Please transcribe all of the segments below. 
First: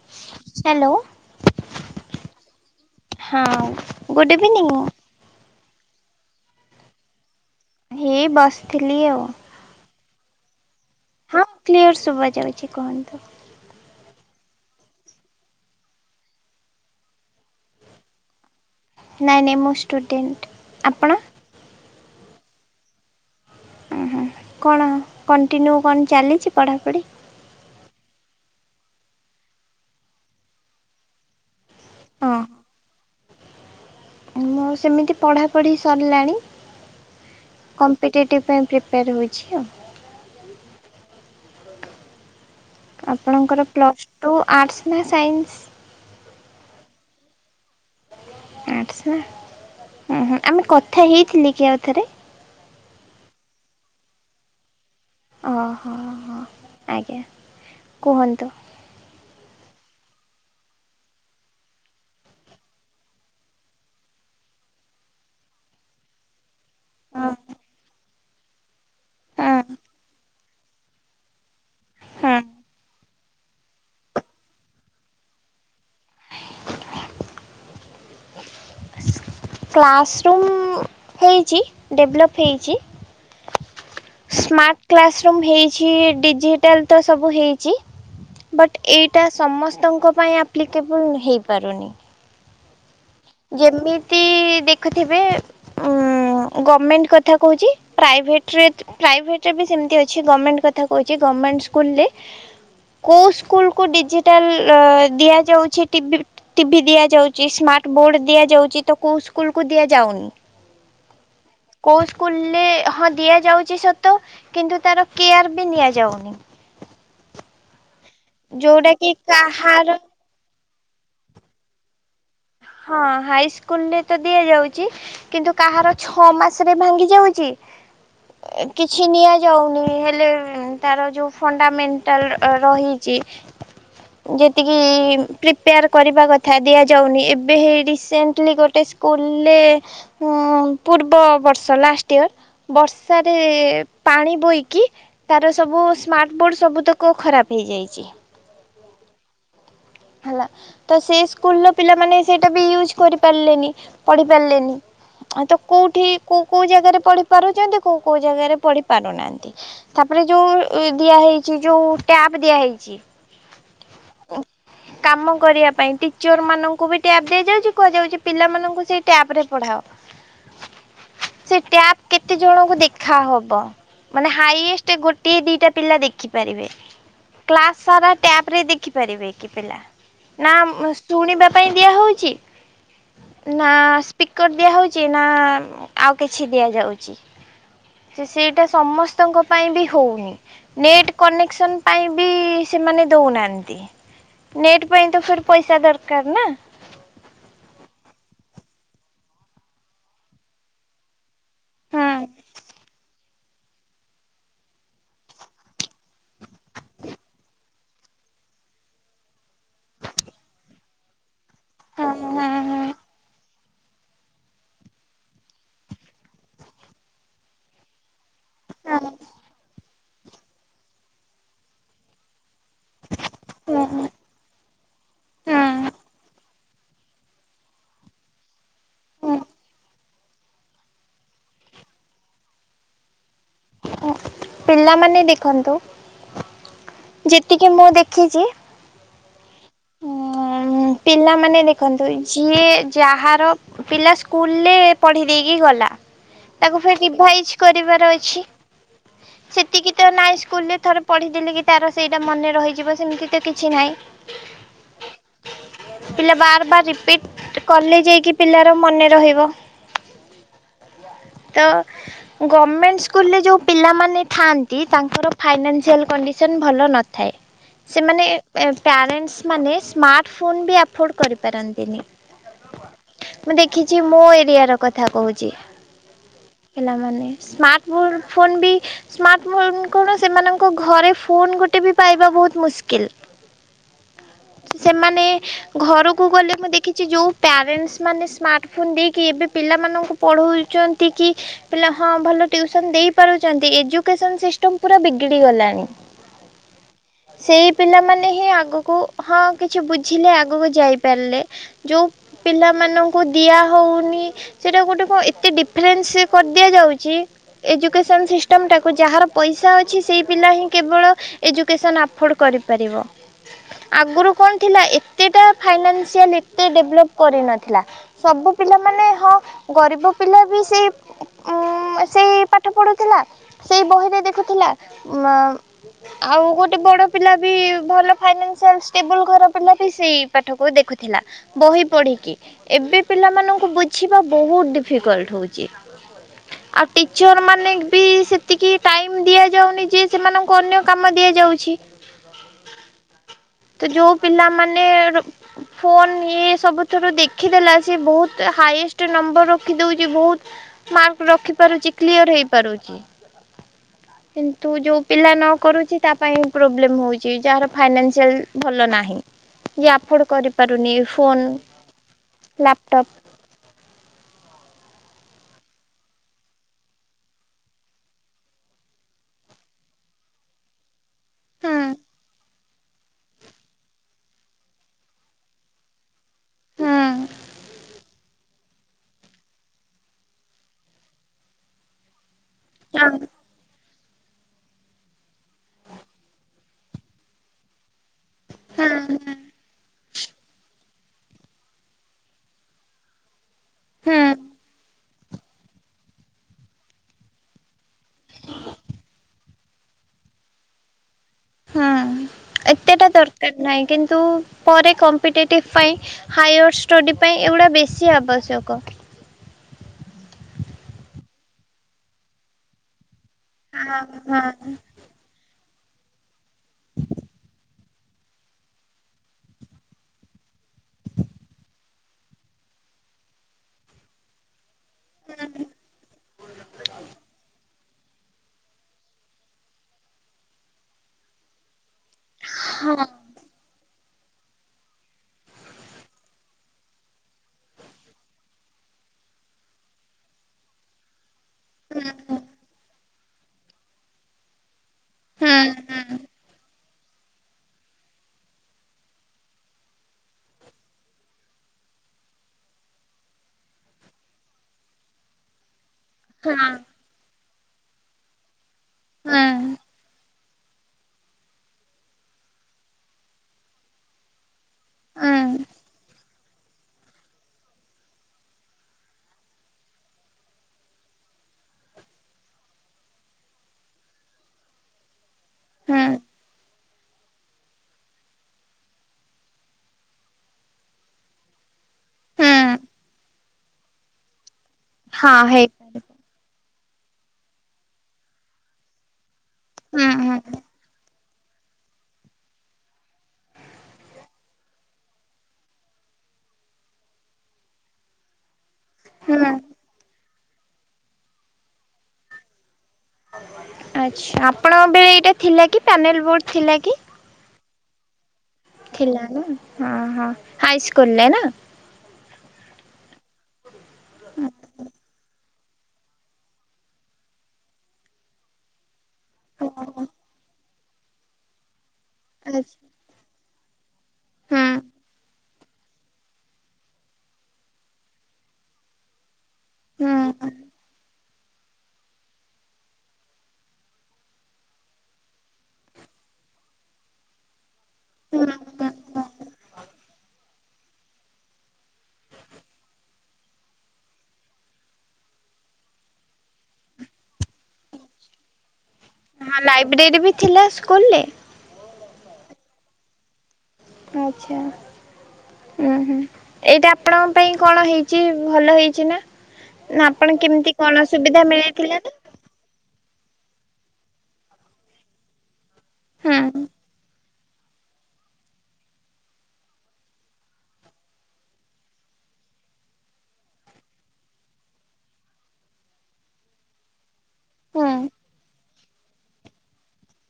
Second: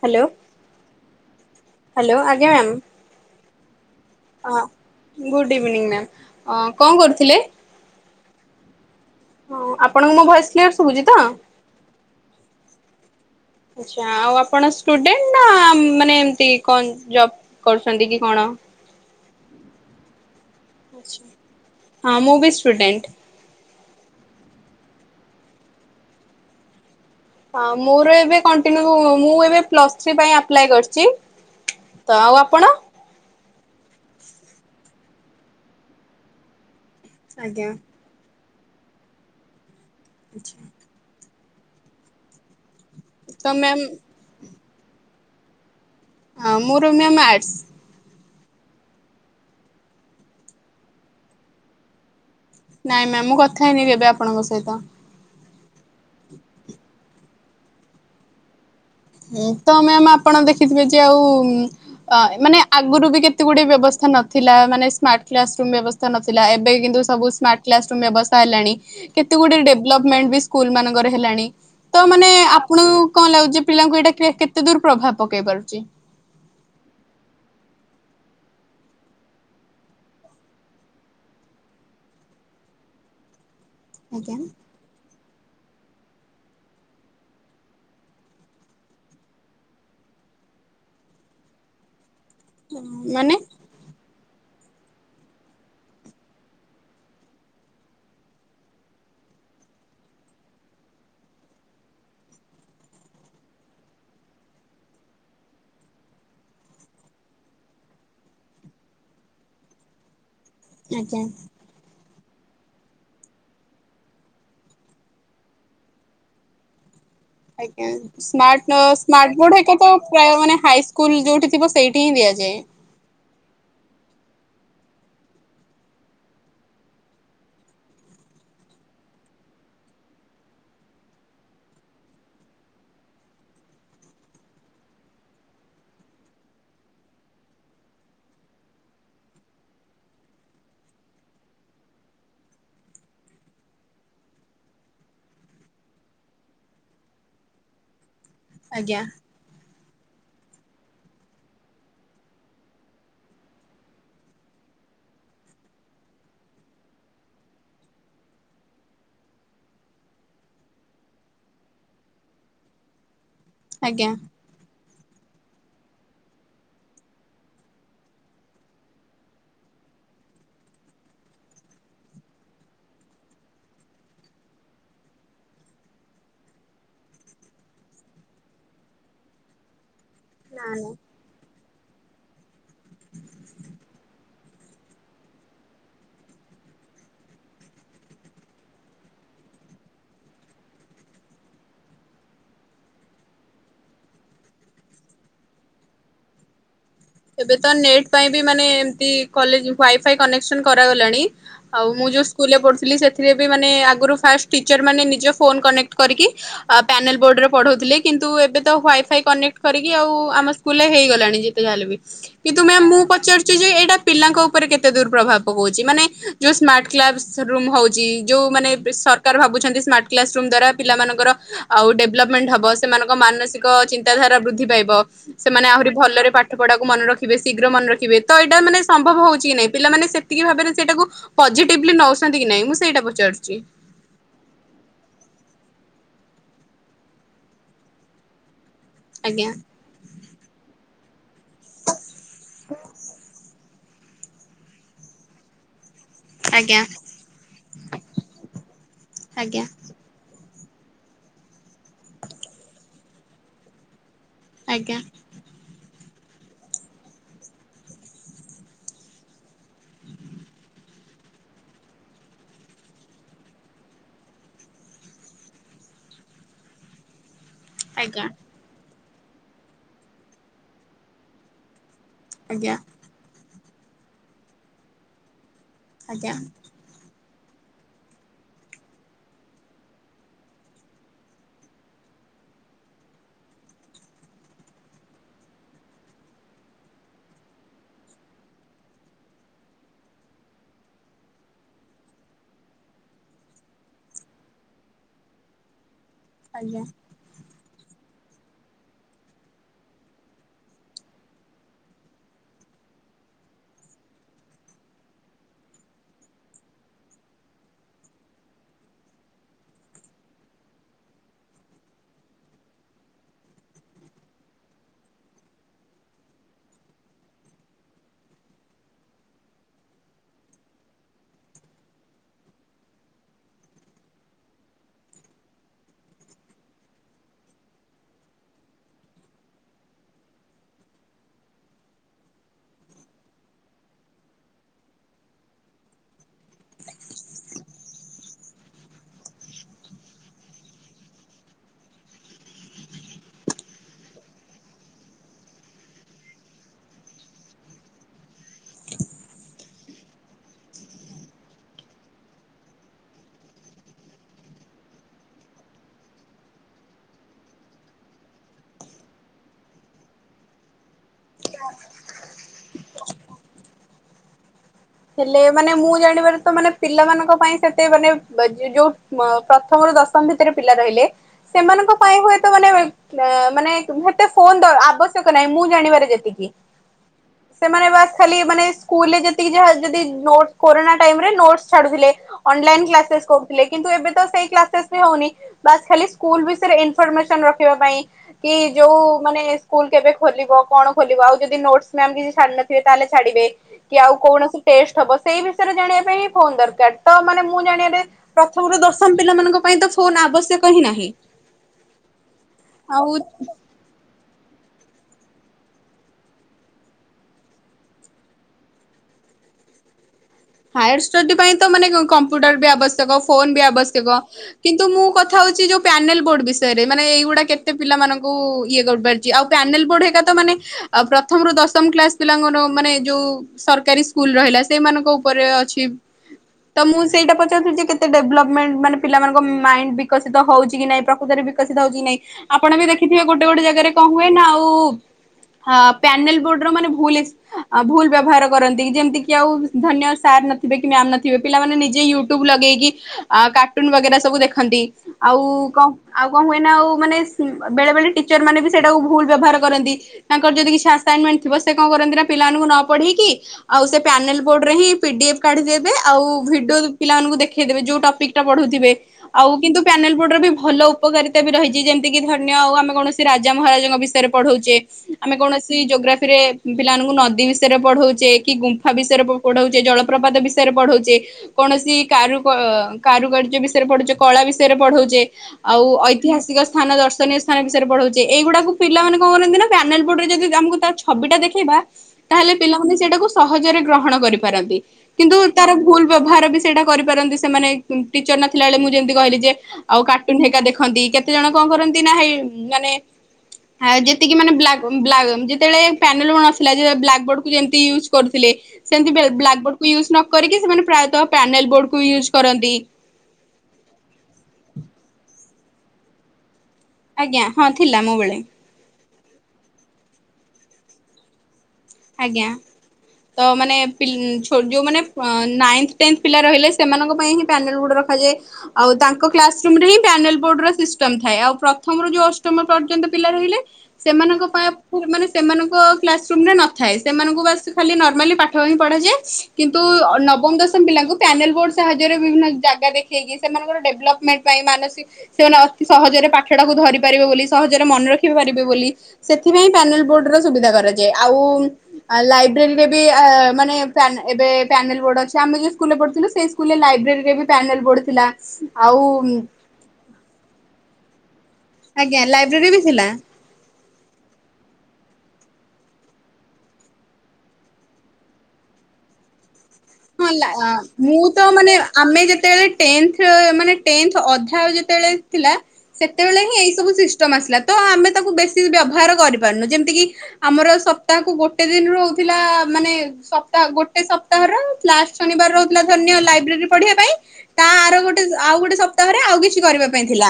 Hello hello hello ଆଜ୍ଞା ma'am. ହଁ good evening. Good evening ma'am ଅଁ କଣ କରୁଥିଲେ? ହେ ବସିଥିଲି ଆଉ। ହଁ ଆପଣଙ୍କୁ ମୋ ଭଏସ କ୍ଲିୟର ଶୁଭୁଛି ତ? କ୍ଲିୟର ଶୁଭାଜାଉଛି କୁହନ୍ତୁ। ଜାଉ ଆପଣ ଷ୍ଟୁଡେଣ୍ଟ ନା ମାନେ ଏମତି କଣ ଜବ୍ କରୁଛନ୍ତି କି କଣ, ନାଇଁ ନାଇଁ ମୁଁ ଷ୍ଟୁଡେଣ୍ଟ ଆପଣ? ହଁ ମୁଁ ବି ଷ୍ଟୁଡେଣ୍ଟ। ଉଁ ହୁଁ କଣ କଣ୍ଟିନ୍ୟୁ କଣ ଚାଲିଛି ପଢ଼ାପଢ଼ି? ହଁ ମୋର ଏବେ କଣ୍ଟିନ୍ୟୁ ମୁଁ ଏବେ ପ୍ଲସଥ୍ରି ପାଇଁ ଆପ୍ଲାଏ କରିଛି। ତ ଆଉ ଆପଣ? ମୋର ସେମିତି ପଢା ପଢି ସରିଲାଣି। ଆଜ୍ଞା। କମ୍ପିଟେଟିଭ୍ ପାଇଁ ପ୍ରିପେୟାର ହୋଉଛି ଆଉ। ଆଚ୍ଛା। ତ ଆପଣଙ୍କର ମ୍ୟାମ୍ ପ୍ଲସ୍ ଟୁ ଆର୍ଟସ୍ ନା ସାଇନ୍ସ? ହଁ ମୋର ମ୍ୟାମ୍ ଆର୍ଟ୍ସ। ଆର୍ଟ୍ସ ଆ ହୁଁ ହୁଁ ଆମେ କଥା ହେଇଥିଲେ କି ଆଉ ଥରେ? ନାଇଁ ମ୍ୟାମ୍ ମୁଁ କଥା ହେଇନି କେବେ ଆପଣଙ୍କ ସହିତ। ଅ ହ ହ ଆଜ୍ଞା କୁହନ୍ତୁ? ଉଁ ତ ମ୍ୟାମ୍ ଆପଣ ଦେଖିଥିବେ ଯେ ଆଉ ଅ ମାନେ ଆଗରୁ ବି କେତେ ଗୁଡିଏ ବ୍ୟବସ୍ଥା ନଥିଲା ମାନେ ସ୍ମାର୍ଟ କ୍ଲାସ୍ [inaudible] ବ୍ୟବସ୍ଥା ନଥିଲା ଏବେ କିନ୍ତୁ ସବୁ ହଁ ସ୍ମାର୍ଟ କ୍ଲାସ୍ [inaudible] ବ୍ୟବସ୍ଥା ହେଲାଣି ହଁ କେତେଗୁଡ଼ିଏ ଡେଭଲ୍ପମେଣ୍ଟ ବି ସ୍କୁଲ ମାନଙ୍କରେ ହେଲାଣି ତ ମାନେ ହଁ। ଆପଣଙ୍କୁ କଁ ଲାଗୁଚି? ପିଲାଙ୍କୁ ଏଇଟା କେ କେତେ ଦୂର୍ ପ୍ରଭାବ ପକେଇ ପାରୁଚି? [inaudible] କ୍ଲାସ୍ ରୁମ୍ ହେଇଚି ଡେଭ୍ଲପ୍ ହେଇଚି। ଆଜ୍ଞା ସ୍ମାର୍ଟ କ୍ଲାସ୍ ରୁମ୍ ହେଇଚି ଡିଜିଟାଲ୍ ତ ସବୁ ହେଇଚି। ବଟ୍ ଏଇଟା ସମସ୍ତଙ୍କ ପାଇଁ ଆପ୍ଲିକେବୁଲ୍ ହେଇପାରୁନି। ହଁ ମାନେ? ଯେମିତି ଦେଖୁଥିବେ ଉଁ ଗରର୍ଣମେଣ୍ଟ କଥା କହୁଚି ପ୍ରାଇଭେଟ୍ ରେ ପ୍ରାଇଭେଟ୍ରେ ବି ସେମିତି ଅଛି ଗର୍ମେଣ୍ଟ କଥା କହୁଚି ଗଭର୍ଣ୍ଣମେଣ୍ଟ ସ୍କୁଲ ରେ କୋଉ ସ୍କୁଲ କୁ ଡିଜିଟାଲ ଦିଆଯାଉଛି ଟିଭି ଟିଭି ଦିଆଯାଉଚି ସ୍ମାର୍ଟ ବୋର୍ଡ ଦିଆଯାଉଚି ତ କୋଉ ସ୍କୁଲ କୁ ଦିଆଯାଉନି? ଆଜ୍ଞା। କୋଉ ସ୍କୁଲରେ ହଁ ଦିଆଯାଉଚି ସତ କିନ୍ତୁ ତାର କେୟାର ବି ନିଆଯାଉନି? ଆଜ୍ଞା ସ୍ମାର୍ଟ ଯୋଉଟା କି ସ୍ମାର୍ଟ ବୋର୍ଡ଼ ଏଟା ତ କାହାର ପ୍ରାଏ ମାନେ ହାଇସ୍କୁଲ୍ ଯୋଉଠି ଥିବ ସେଇଠି ହିଁ ଦିଆଯାଏ। ହଁ ହାଇ ସ୍କୁଲ ରେ ତ ଦିଆଯାଉଚି। କିନ୍ତୁ କାହାର ଛଅ ମାସରେ ଭାଙ୍ଗି ଯାଉଚି। କିଛି ନିଆଯାଉନି ହେଲେ ତାର ଯୋଉ [inaudible] ରହିଚି। ଯେତିକି ପ୍ଲିପ୍ ପେୟାର କରିବା କଥା ଦିଆଯାଉନି। ଏବେ ହେଇ ରିସେଣ୍ଟଲି ଗୋଟେ ସ୍କୁଲ ଲେ ହୁଁ ପୂର୍ବ ବର୍ଷ ଲାଷ୍ଟ ଇୟର୍। ବର୍ଷାରେ ପାଣି ବୋଇକି ତାର ସବୁ ସ୍ମାର୍ଟ ବୋର୍ଡ଼ ସବୁ ତକ ଖରାପ ହେଇଯାଇଚି। ଆଜ୍ଞା। ହେଲା ତ ସେ ସ୍କୁଲ ଲେ ପିଲାମାନେ ସେଇଟା ବି ଇୟୁଜ୍ କରିପାରିଲେନି ପଢିପାରିଲେନି। ତ କୋଉଠି କୋଉ କୋଉ ଜାଗାରେ ପଢିପାରୁଚନ୍ତି କୋଉ କୋଉ ଜାଗାରେ ପଢି ପାରୁନାହାନ୍ତି। ତାପରେ ଯୋଉ ଇଏ ଦିଆ ହେଇଚି ଯୋଉ ଟ୍ୟାପ୍ ଦିଆହେଇଚି। ଆଜ୍ଞା। ତ କାମ କରିବା ପାଇଁ ଟିଚର ମାନଙ୍କୁ ବି ଟ୍ୟାପ୍ ଦିଆଯାଉଚି କୁହାଯାଉଚି ପିଲାମାନଙ୍କୁ ସେ ଟ୍ୟାପ୍ ରେ ପଢାଅ। ସେ ଟ୍ୟାପ୍ କେତେ ଜଣଙ୍କୁ ଦେଖା ହବ? ମାନେ ହାଇଏଷ୍ଟ ଗୋଟିଏ ଦିଟା ପିଲା ଦେଖିପାରିବେ। କ୍ଲାସ୍ ସାରା ଟ୍ୟାପ୍ ରେ ଦେଖି ପାରିବେ କି ପିଲା ନା ମୁଁସ୍ ଶୁଣିବା ପାଇଁ ଦିଆହଉଚି। ନା ସ୍ପିକର୍ ଦିଆ ହଉଚି ନା ଆଉ କିଛି ଦିଆଯାଉଚି। ତି ସେଇଟା ସମସ୍ତଙ୍କ ପାଇଁ ବି ହଉନି। ନେଟ୍ କନେକ୍ସନ୍ ପାଇଁ ବି ସେମାନେ ଦଉନାହାନ୍ତି। ନେଟ୍ ପାଇଁ ତ ଫିର ପଇସା ଦରକାର ନା? ଏବେ ତ ନେଟ୍ ପାଇଁ ବି ମାନେ ଏମିତି କଲେଜ୍ ୱାଇଫାଇ କନେକ୍ସନ୍ କରାଗଲାଣି। ଆଉ ମୁଁ ଯୋଉ ହଁ। ସ୍କୁଲ ରେ ପଢୁଥିଲି ସେ ଏଥିରେ ବି ମାନେ ଆଗରୁ ଫାଷ୍ଟ ଟିଚର୍ ମାନେ ନିଜ ଫୋନ୍ କନେକ୍ଟ କରିକି ପ୍ୟାନଲ ବୋର୍ଡରେ ପଢଉଥିଲେ। କିନ୍ତୁ ଏବେ ତ ୱାଇଫାଇ କନେକ୍ଟ କରିକି ଆଉ ଆମ ସ୍କୁଲେ ହେଇଗଲାଣି ଯେତେ ଯାହା ହେଲେବି। କିନ୍ତୁ ମ୍ୟାମ୍ ମୁଁ ପଚାରୁଛି ଯେ ଏଇଟା ପିଲାଙ୍କ ଉପରେ କେତେ ଦୁର୍ପ୍ରଭାବ ପଉଛି ମାନେ ଯୋଉ ସ୍ମାର୍ଟ କ୍ଲାସ ରୁମ୍ ହଉଛି ଯଉ ମାନେ ଏବେ ସରକାର ଭାବୁଛନ୍ତି ସ୍ମାର୍ଟ କ୍ଲାସ ରୁମ୍ ଦ୍ଵାରା ପିଲାମାନଙ୍କର ଆଉ ଡେଭଲପମେଣ୍ଟ ହବ ସେମାନଙ୍କ ମାନସିକ ଚିନ୍ତାଧାରା ବୃଦ୍ଧି ପାଇବ ସେମାନେ ଆହୁରି ପିଲାମାନେ ଭଲରେ ପାଠ ପଢା କୁ ମନେ ରଖିବେ ଶୀଘ୍ର ମନେ ରଖିବ ତ ଏଇଟା ମାନେ ସମ୍ଭବ ହଉଛି କି ନାଇଁ ପିଲାମାନେ ସେ କି ଭାବରେ ସେଇଟାକୁ ପଜେଟିଭ ରେ ନଉଛନ୍ତି କି ନାଇଁ ମୁଁ ସେଇଟା ପଚାରୁଛି। ପିଲାମାନେ ଦେଖନ୍ତୁ ଯେତିକି ମୁଁ ଦେଖିଛି ଆଜ୍ଞା। ପିଲାମାନେ ଦେଖନ୍ତୁ ଯିଏ ଯାହାର ପିଲା ସ୍କୁଲରେ ପଢି ଦେଇେଇକି ଗଲା ଆଜ୍ଞା ତାକୁ ଫେର୍ ରିଭାଇଜ୍ କରିବାର ଅଛି। ଆଜ୍ଞା ସେତିକି ତ ନାଇଁ ସ୍କୁଲ ରେ ଥର ପଢିଥିଲେ କି ତାର ସେଇଟା ମନେ ରହିଯିବ ସେମିତି ତ କିଛି ନାହିଁ। ଆଜ୍ଞା। [unintelligible] ପିଲା ବାର ବାର ରିପିଟ୍ କଲେ ଯାଇକି ପିଲାର ମନେ ରହିବ। ତ ଗର୍ମେଣ୍ଟ ସ୍କୁଲରେ ଯୋଉ ପିଲାମାନେ ଥାଆନ୍ତି ତାଙ୍କର ଫାଇନାନ୍ସିଆଲ୍ କଣ୍ଡିସନ୍ ଭଲ ନଥାଏ। ଆଜ୍ଞା ସେମାନେ ପ୍ୟାରେଣ୍ଟସ୍ ମାନେ ସ୍ମାର୍ଟ ଫୋନ୍ ବି ଆଫୋର୍ଡ କରିପାରନ୍ତିନି। ଆଜ୍ଞା। ମୁଁ ଦେଖିଛି ମୋ ଏରିଆ ର କଥା କହୁଛି। ଆଜ୍ଞା। ହେଲା ମାନେ ସ୍ମାର୍ଟ ଫୋନ୍ ଫୋନ୍ ବି ସ୍ମାର୍ଟ ଫୋନ୍ କଣ ସେମାନଙ୍କ ଘରେ ଫୋନ୍ ଗୋଟେ ବି ପାଇବା ବହୁତ୍ ମୁସ୍କିଲ୍। [unintelligible] ସେମାନେ ଘରକୁ ଗଲେ ମୁଁ ଦେଖିଛି ଯୋଉ ପ୍ୟାରେଣ୍ଟସ୍ ମାନେ ସ୍ମାର୍ଟ ଫୋନ୍ ଦେଇକି ଏବେ ପିଲାମାନଙ୍କୁ ପଢ଼ଉଛନ୍ତି କି ପିଲା ହଁ ଭଲ ଟ୍ୟଉସନ୍ ଦେଇ [unintelligible] ଏଜୁକେସନ୍ ସିଷ୍ଟମ ପୁରା ବିଗିଡ଼ି ଗଲାଣି। ଆଜ୍ଞା। ସେଇ ପିଲାମାନେ ହିଁ ଆଗକୁ ହଁ କିଛି ବୁଝିଲେ ଆଗକୁ ଯାଇପାରିଲେ। ଯୋଉ ପିଲାମାନଙ୍କୁ ଦିଆହଉନି ସେଇଟା ଗୋଟେ କଣ ଏତେ ଡିଫରେନ୍ସ୍ କରିଦିଆ ଯାଉଛି। ଏ ଯୋଉ ଏଜୁକେସନ୍ ସିଷ୍ଟମ୍ ଟାକୁ ଯାହାର ପଇସା ଅଛି ସେହି ପିଲା ହିଁ କେବଳ ଏଜୁକେସନ୍ ଆଫୋର୍ଡ କରିପାରିବ। ଆଗରୁ କଣ ଥିଲା ଏତେଟା ଫାଇନାନ୍ସିଆଲ୍ ଏତ ଡେଭଲପ କରିନଥିଲା। ସବୁ ପିଲାମାନେ ହଁ ଗରିବ ପିଲା ବି ସେଇ ଉଁ ସେଇ ପା ପାଠ ପଡୁଥିଲା ସେଇ ବହିରେ ଦେଖୁଥିଲା ମା ଆଉ ଗୋଟେ ବଡ଼ ପିଲା ବି ଭଲ ଫାଇନାନ୍ସିଆଲ ଷ୍ଟେବୁଲ ଘର ପିଲା ବି ସେଇ ପାଠକୁ ଦେଖୁଥିଲା ବହି ପଢ଼ିକି ଏବେ ପିଲାମାନଙ୍କୁ ବୁଝିବା ବହୁତ୍ ଡିଫିକଲ୍ଟ ହଉଛି। ଆ ଟିଚର ମା ବି ସେତିକି ଟାଇମ୍ ଦିଆଯାଉନି ଯେ ସେମାନଙ୍କୁ ଅନ୍ୟ କାମ ଦିଆଯାଉଛି। ତ ଯୋଉ ପିଲା ମାନେ ଫୋନ୍ ଇଏ ସବୁଥିରୁ ଦେଖିଦେଲା ସେ ବହୁତ୍ ହାଇଏଷ୍ଟ ନମ୍ବର ରଖିଦଉଛି ବହୁତ୍ ମାର୍କ ରଖି ପାରୁଛି କ୍ଲିଅର ହେଇପାରୁଛି। କିନ୍ତୁ ଯୋଉ ପିଲା ନ କରୁଛି ତା ପାଇଁ ପ୍ରୋବ୍ଲେମ ହଉଛି ଯାହାର ଫାଇନାସିଆଲ ଭଲ ନାହିଁ। ଏ ଆଫୋଡ କରିପାରୁନି ଫୋନ୍ ଲାପଟପ୍। ହେଲେ ମାନେ ମୁଁ ଜାଣିବାରେ ତ ମାନେ ପିଲାମାନଙ୍କ ପାଇଁ ସେତେ ମାନେ ଯୋଉ ପ୍ରଥମରୁ ଦଶମ ଭିତରେ ପିଲା ରହିଲେ ହୁଁ ସେମାନଙ୍କ ପାଇଁ ହୁଏ ତ ମାନେ ମାନେ ଏତେ ଫୋନ୍ ଆବଶ୍ୟକ ନାହିଁ ମୁଁ ଜାଣିବାରେ ଯେତିକି। ହୁଁ ସେମାନେ ବାସ୍ ଖାଲି ମାନେ ସ୍କୁଲରେ ଯେତିକି ଯାହା ଜଦି ନୋଟ୍ କରୋନା ଟାଇମ୍ ରେ ନୋଟସ ଛାଡୁଥିଲେ ଅନଲାଇନ୍ କ୍ଲାସେସ୍ କରୁ ଥିଲେ କିନ୍ତୁ ଏବେ ତ ସେଇ କ୍ଲାସେସ୍ ବି ହଉନି ବାସ ଖାଲି ସ୍କୁଲ ବିଷୟରେ ଇନିଫରମେସନ୍ ରଖିବା ପାଇଁ। କି ଯୋଉ ହୁଁ ମାନେ ସ୍କୁଲ କେବେ ଖୋଲିବ କଣ ଖୋଲିବ ଆଉ ଯଦି ନୋଟସ ମ୍ୟାମ କିଛି ଛାଡି ନଥିବେ ତାହେଲେ ଛାଡିବେ କି ଆଉ ହୁଁ କୌଣ ସେଇ ବିଷୟରେ ଜାଣିବା ପାଇଁ ହିଁ ଫୋନ୍ ଦରକାର ତ ମାନେ ମୁଁ ଜାଣିବାରେ ପ୍ରଥମରୁ ଦଶମ ପିଲାମାନଙ୍କ ପାଇଁ ତ ଫୋନ୍ ଆବଶ୍ୟକ ହିଁ ନାହିଁ। ହୁଁ ଏତେଟା ଆଉ ଦରକାର ନାହିଁ କିନ୍ତୁ ପରେ କମ୍ପିଟେଟିଭ୍ ପାଇଁ ହାୟର ଷ୍ଟଡ଼ି ପାଇଁ ଏଗୁଡ଼ା ବେଶୀ ଆବଶ୍ୟକ। ହାୟର ଷ୍ଟଡି ପାଇଁ ତ ମାନେ କମ୍ପ୍ୟୁଟର ବି ଆବଶ୍ୟକ ଫୋନ୍ ବି ହଁ ଆବଶ୍ୟକ ହଁ କିନ୍ତୁ ମୁଁ କ କଥା ହଉଛି ଯୋଉ ପ୍ୟାନେଲ୍ ବୋର୍ଡ ବିଷୟରେ ମାନେ ଏଇଗୁଡା କେତେ ପିଲାମାନାନଙ୍କୁ ଇଏ କରିପାରଛି ଆଉ ପ୍ୟାନେଲ୍ ବୋର୍ଡ ହେକା ତ ମାନେ ଆଉ ପ୍ରଥମରୁ ଦଶମ କ୍ଲାସ ପିଲାଙ୍କର ମାନେ ଯୋଉ ସରକାରୀ ସ୍କୁଲ ରହିଲା ସେଇମାନଙ୍କୁ ଉପରେ ଅଛି। ତ ମୁଁ ସେଇଟା ପଚାରୁଥିଲି ଯେ କେତେ ଡେଭଲପମେଣ୍ଟ ମାନେ ପିଲାମାନଙ୍କ ମାଇଣ୍ଡ ବିକଶିତ ହଉଛି କି ନାଇଁ ପ୍ରକୃତରେ ବି ବିକଶିତ ହଉଛି ନାଇଁ ଆପଣ ବି ଦେଖିଥିବେ ଗୋଟେ ଗୋଟେ ଜାଗାରେ କଣ ହୁଏ ନା ଆଉ ହ ପ୍ୟାନେଲ ବୋର୍ଡ ର ମାନେ ଭୁଲ ଭୁଲ ବ୍ୟବହାର କରନ୍ତି ଯେମିତି କି ଆଉ ଧରିନିଅ ସାର୍ ନଥିବେ କି ମ୍ୟାାମ ନଥିବେ ପିଲାମାନେ ନିଜେ ୟୁଟ୍ୟୁବ ଲଗେଇକି କାର୍ଟୁନ ବଗେରା ସବୁ ଦେଖନ୍ତି। ଆଉ କଣ ଆଉ କଣ ହୁଏନା ଆଉ ମାନେ ବେଳେ ବେଳେ ଟିଚର ମାନେ ବି ସେଇଟାକୁ ଭୁଲ ବ୍ୟବହାର କରନ୍ତି। ତାଙ୍କର ଯଦି କିଛି ଆସାଇନମେଣ୍ଟ ଥିବ ସେ କଣ କରନ୍ତି ନା ପିଲମାନଙ୍କୁ ନ ପଢେଇକି ଆଉ ସେ ପ୍ୟାନେଲ ବୋଡ ରେ ହିଁ ପିଡିଏଫ୍ କାଢିଦେବେ ଆଉ ଭିଡିଓ ପିଲାମାନଙ୍କୁ ଦେଖେଇଦେବେ ଯୋଉ ଟପିକ୍ ଟା ପଢୁଉଥିବେ ଆଉ କିନ୍ତୁ ପ୍ୟାନଲ ବୋଡର ବି ଭଲ ଉପକାରିତା ବି ରହିଛି ଯେମିତିକି ଧଦିନିଅ ଆଉ ଆମେ କୌଣସି ରାଜା ମହାରଜାଙ୍କ ବିଷୟରେ ପଢ଼ଉଛେ। ଆମେ କୌଣସି ଜୋଗ୍ରାଫିରେ ପିଲାମାନଙ୍କୁ ନଦୀ ବିଷୟରେ ପଢଉଚେ କି ଗୁମ୍ଫା ବିଷୟରେ ପଢଉ ଚେ ଜଳପ୍ରପାତ ବିଷୟରେ ପଢ଼ଉଚେ। କୌଣସି କାରୁ କାରୁକାର୍ଯ୍ୟ ବିଷୟରେ ପଢୁଛେ କଳା ବିଷୟରେ ପଢଉଚେ। ଆଉ ଐତିହାସିକ ସ୍ଥାନ ଦର୍ଶନୀୟ ସ୍ଥାନ ବିଷୟରେ ପଢଉଚେ ଏଇଗୁଡାକୁ ପିଲାମାନେ କଣ କରନ୍ତି ନା ପ୍ୟାନେଲ ପଟରେ ଯଦି ଆମକୁ ତା ଛବିଟା ଦେଖେଇବା। ତାହେଲେ ପିଲାମାନେ ସେଇଟାକୁ ସହଜରେ ଗ୍ରହଣ କରିପାରନ୍ତି କିନ୍ତୁ ହଁ ହେଇ ତାର ଭୁଲ ବ୍ୟବହାର ବି ସେଟା କରିପାରନ୍ତି ସେମାନେ ଟିଚର ନଥିଲା ବଳେ ମୁଁ ଯେମିତି କହିଲି ଯେ ଆଉ ହୁଁ କାର୍ଟୁନ ହୁଁ ହେକା ଦେଖନ୍ତି କେ କେତେ ଜଣ କଣ କରନ୍ତି ନା ହେଇ ମାନେ ହା ଯେତିକି ମାନେ ବ୍ଲାଗ ବ୍ଲାଗ୍ ଯେତେବେଳେ ପ୍ୟାନଲ ନଥିଲା ଯେ ବ୍ଲାକ୍ ବୋର୍ଡ କୁ ଯେମିତି ୟୁଜ୍ କରୁଥିଲେ। ସେମିତି ହୁଁ ବ୍ଲାକ୍ ବୋର୍ଡକୁୁ ୟୁଜ୍ ନ କରିକି ସେମାନେ ପ୍ରାୟତଃ ପ୍ୟାନେଲ ବୋର୍ଡକୁୁ ୟୁଜ୍ କରନ୍ତି। ଆଚ୍ଛା ଆପଣଙ୍କବେଳେ ଏଇଟା ଥିଲା କି ପ୍ୟାନେଲ୍ ବୋର୍ଡ଼ ଥିଲା କି। ଆଜ୍ଞା ହଁ ଥିଲା ମୋ ବେଳେ। ଥିଲା ଓହୋ ହାଇ ସ୍କୁଲରେ ନା। ଆଜ୍ଞା ତ ମାନେ ପି ଛୋ ଯୋଉ ମାନେ ଅଁ ନାଇନ୍ଥ ଟେନ୍ଥ ପିଲା ରହିଲେ ସେମାନଙ୍କ ପାଇଁ ହିଁ ପ୍ୟାନଲ ବୋର୍ଡ ରଖାଯାଏ। ଆଉ ତାଙ୍କ କ୍ଲାସ୍ ରୁମରେ ହିଁ ଓହୋ ପ୍ୟାନେଲ ବୋର୍ଡ ର ସିଷ୍ଟମ୍ ଥାଏ ଆଉ ପ୍ରଥମରୁ ଯୋଉ ଅ ଅଷ୍ଟମ ଆଚ୍ଛା ପର୍ଯ୍ୟନ୍ତ ପିଲା ରହିଲେ ସେମାନଙ୍କ ହୁଁ ପାଇଁ ମାନେ ସେମାନଙ୍କ କ୍ଲାସ୍ ରୁମ୍ ରେ ନ ଥାଏ ସେମାନଙ୍କୁ ବାସ୍ ଖାଲି ନର୍ମାଲି ପାଠ ହିଁ ପଢାଯାଏ କିନ୍ତୁ ହୁଁ ଅ ହୁଁ ନବମ ଦଶମ ପିଲାଙ୍କୁ ପ୍ୟାନେଲ୍ ବୋର୍ଡ଼ ସାହାଯ୍ୟରେ ବିଭିନ୍ନ ଜାଗା ଦେଖେଇକି ସେମାନଙ୍କର ଡେଭଲପମେଣ୍ଟ ପାଇଁ ମାନସି ସେମାନେ ଅତି ସହଜ ରେ ପାଠ ଟାକୁ ଧରି ପାରିବେ ବୋଲି ସହଜରେ ମନେ ରଖି ହୁଁ ପାରିବେ ବୋଲି ହୁଁ। ସେଥିପାଇଁ ପ୍ୟାନେଲ୍ ବୋର୍ଡ଼ର ସୁବିଧା କରାଯାଏ ଆଉ ଆଉ ଲାଇବ୍ରେରୀ ରେ ବି ଆ ମାନେ ପ୍ୟାନେ ଏବେ ପ୍ୟାନେଲ୍ ବୋର୍ଡ ଅଛି ଆମେ ଯୋଉ ସ୍କୁଲ୍ ରେ ପଢୁଥିଲୁ ସେଇ ସ ସ୍କୁଲ୍ ରେ ଲାଇବ୍ରେରୀ ରେ ବି ପ୍ୟାନେଲ୍ ବୋର୍ଡ ଥିଲା ଆଉ ହଁ ଲାଇବ୍ରେରୀ ବି ଥିଲା ସ୍କୁଲରେ? ଆଜ୍ଞା ଲାଇବ୍ରେରୀ ବି ଥିଲା। ଆଚ୍ଛା। ଉୁଁ ହୁଁ ଏଇଟା ଆପଣଙ୍କ ପାଇଁ କଣ ହେଇଛି ଭଲ ହେଇଛି ନା? ନା ହଁ ଆପଣ ହେଲା କେମିତି କଣ ମୁଁ ସୁବିଧା ତ ମାନେ ମିଳିଥିଲା ଆମେ ଯେତେବେଳେ ଟେନ୍ଥ ମାନେ ଟେନ୍ଥ ଅଧା ଯେତେବେଳେ ଥିଲା ନା ସେତେବେଳେ ହିଁ ହୁଁ ଏଇ ସବୁ ସି ଷ୍ଟମ୍ ଆସିଲା ତ ଆମେ ତାକୁ ବେଶୀ ବ୍ୟବହାର କରି ପାରୁନୁ ଯେମିତି କି ଆମର ସପ୍ତାହକୁ ଗୋଟେ ଦିନ ରୁହୁଥିଲା ମାନେ ସପ୍ତାହ ଗୋଟେ ସପ୍ତାହର ଲାଷ୍ଟ୍ ଶନିବାର ରହୁଥିଲା ଧରିନିଅ ଲାଇବ୍ରେରୀ ପଢିବା ପାଇଁ ତା ହୁଁ ଆର ଗୋଟେ ସ ଆଉ ଗୋଟେ ସପ୍ତ ପ୍ତହରେ ଆଉ କିଛି କରିବା ପାଇଁ ଥିଲା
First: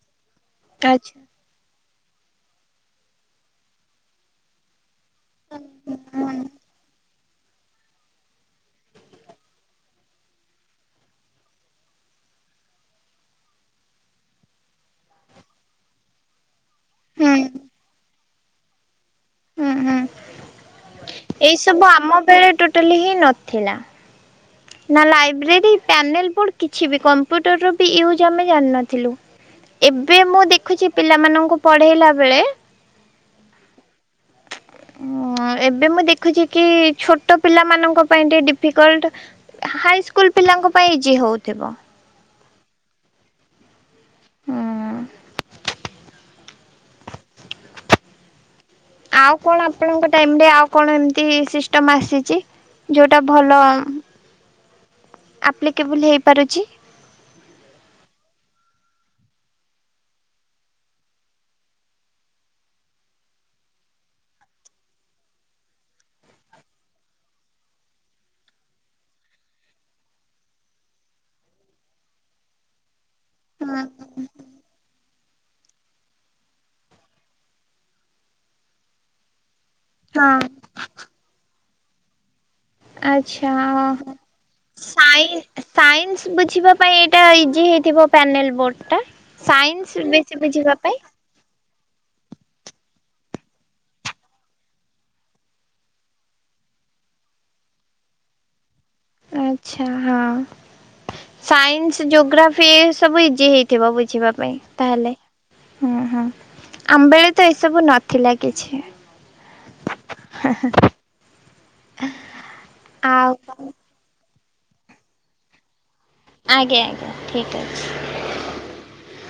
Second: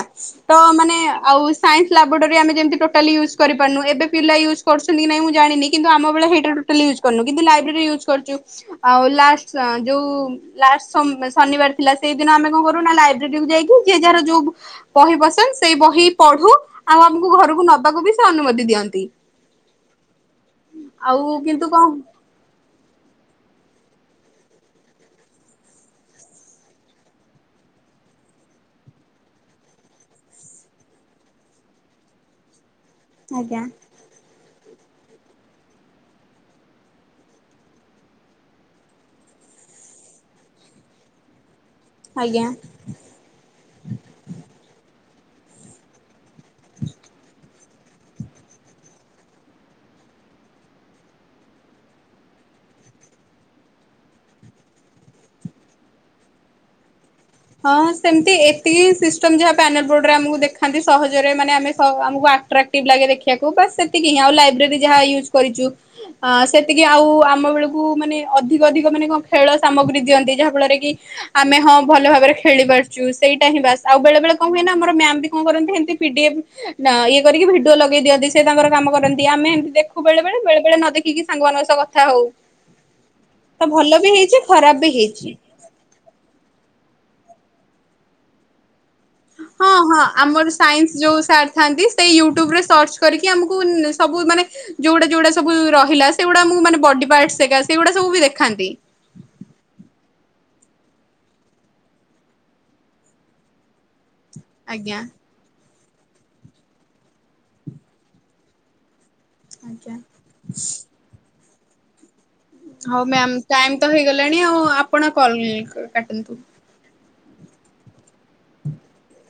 ତ ମାନେ ଆଚ୍ଛା। ଆଉ ସାଇନ୍ସ୍ ଲାବ୍ରୋଟୋରି ଆମେ ଯେମିତି ଟୋଟାଲି ୟୁଜ୍ କରିପାରୁନୁ ଏବେ ପିଲା ୟୁଜ୍ କରୁଛନ୍ତି କି ନାଇଁ ମୁଁ ଜାଣିନି କିନ୍ତୁ ହୁଁ ଆମ ବେଳେ ସେଇଟା ହୁଁ ଟୋଟାଲି ୟୁଜ୍ କରିନୁ କିନ୍ତୁ ଲାଇବ୍ରେରୀ ୟୁଜ୍ କରିଛୁ ଆଉ ଲାଷ୍ଟ୍ ସାଁ ଯୋଉ ଲାଷ୍ଟ୍ ଶ ଶନିବାର ଥିଲା ସେଇଦିନ ଆମେ କଣ କରୁ ନା ଲାଇବ୍ରେରୀ କୁ ଯାଇକି ଯିଏ ଯାହାର ଯୋଉ ବୁ ବହି ପସନ୍ଦ ସେଇ ବହି ପଢୁ ଆଉ ଆମକୁ ଘରକୁ ନବାକୁ ବି ସେ ଅନୁମତି ଦିଅନ୍ତି। ହୁଁ ହୁଁ ଆଉ ଏଇ କିନ୍ତୁ କଣ ସବୁ ଆମ ବେଳେ ଟୋଟାଲି ହିଁ ନଥିଲା। ନା ଲାଇବ୍ରେରୀ ପ୍ୟାନେଲ୍ ବୋର୍ଡ କିଛି ବି କମ୍ପ୍ୟୁଟର ବି ୟୁଜ୍ ଆମେ ଜାଣିନଥିଲୁ। ଏବେ ମୁଁ ଦେଖୁଛି ପିଲାମାନଙ୍କୁ ପଢ଼େଇଲା ବେଳେ ଆଜ୍ଞା। ଉୁଁ ଏବେ ମୁଁ ଦେଖୁଛି କି ଛୋଟ ପିଲାମାନଙ୍କ ପାଇଁ ଟିକେ ଡିଫିକଲ୍ଟ ହାଇସ୍କୁଲ୍ ପିଲାଙ୍କ ପାଇଁ ଇଜି ହଉଥିବ। ଆଜ୍ଞା। ହୁଁ ହୁଁ। ଆଉ କଣ ଆପଣଙ୍କ ଟାଇମ୍ ରେ ଆଉ କଣ ଏମିତି ସିଷ୍ଟମ୍ ଆସିଛି ଯୋଉଟା ଭଲ ଆପ୍ଲିକେବୁଲ୍ ହେଇ ପାରୁଛି? ହଁ ସେମିତି ଏତିକି ସିଷ୍ଟମ୍ ଯାହା ପ୍ୟାନେଲ୍ ବୋର୍ଡ ରେ ଆମକୁ ଦେଖାନ୍ତି ସହଜରେ ମାନେ ଆମେ ସ ଆମକୁ ଆଟ୍ରାକ୍ ଟିଭ୍ ଲାଗେ ଦେଖିବାକୁ ବାସ୍ ସେତିକି ହିଁ ଆଉ ଲାଇବ୍ରେରୀ ଯାହା ୟୁଜ୍ କରିଛୁ। ଆ ସେତିକି ଆଉ ଆମ ବେଳକୁ ମାନେ ଅଧିକ ଅଧିକ ମାନେ କଣ ଖେଳ ସାମଗ୍ରୀ ଦିଅନ୍ତି ଯାହା ଫଳରେ କି ଆମେ ହଁ ଭଲ ଭାବରେ ଖେଳି ପାରୁଛୁ ସେଇଟା ହିଁ ବାସ୍ ହଁ ଆଉ ବେଳେ ବେଳେ କଣ ହୁଏ ନା ଆମର ମ୍ୟାମ୍ ବି କଣ କରନ୍ତି ଏମିତି ପି ଡି ଏଫ୍ ଡା ଇଏ କରିକି ଭିଡିଓ ଲଗେଇ ଦିଅନ୍ତି ସେ ତାଙ୍କର କାମ କରନ୍ତି ଆମେ ଏମିତି ଦେଖୁ। ଆଉ ବେଳେ ବେଳେ ହଁ। ବେଳେ ବେଳେ ନ ଦେଖିକି ସାଙ୍ଗମାନଙ୍କ ସହ କଥା ହଉ। ଆଚ୍ଛା ତ ଭଲ ବି ହେଇଛି ଖରାପ୍ ବି ହେଇଛି। ସାଇନ୍ସ୍ ବୁଝିବା ପାଇଁ ଏଇଟା ଇଜି ହେଇଥିବ ପ୍ୟାନେଲ୍ ବୋର୍ଡ ଟା। ହଁ ହଁ ସାଇନ୍ସ ବେଶୀ ଆମର ବୁଝିବା ପାଇଁ ସାଇନ୍ସ୍ ଯୋଉ ସାର୍ ଥାଆନ୍ତି ସେଇ ୟୁଟ୍ୟୁବରେ ସର୍ଚ୍ଚ କରିକି ଆମକୁ ନ ସବୁ ମାନେ ଯୋଉଡ଼ା ଯୋଉଡ଼ା ସବୁ ରହିଲା ସେଗୁଡ଼ାଁ ମୁମାନେ ବଡିପାର୍ଟସ ସେଗା ସେଗୁଡ଼ାକ ସବୁବି ଦେଖାନ୍ତି। ଆଚ୍ଛା ହଁ। ସାଇନ୍ସ ଜୋଗ୍ରାଫି ଇଏ ସବୁ ଇଜି ହେଇଥିବ ବୁଝିବା ପାଇଁ ଆଜ୍ଞା ତାହେଲେ ହୁଁ ହୁଁ ଆମ ବେଳେତ ଏସବୁ ନଥିଲା କିଛି। ଆଜ୍ଞା [unintelligible] ହଉ ମ୍ୟାମ୍ ଆଉ ଟାଇମତ ହେଇଗଲାଣି ଆଉ ଆପଣ କଲ୍ କାଟନ୍ତୁ। ଆଜ୍ଞା ଆଜ୍ଞା ଠିକ୍ ଅଛି। [inaudible]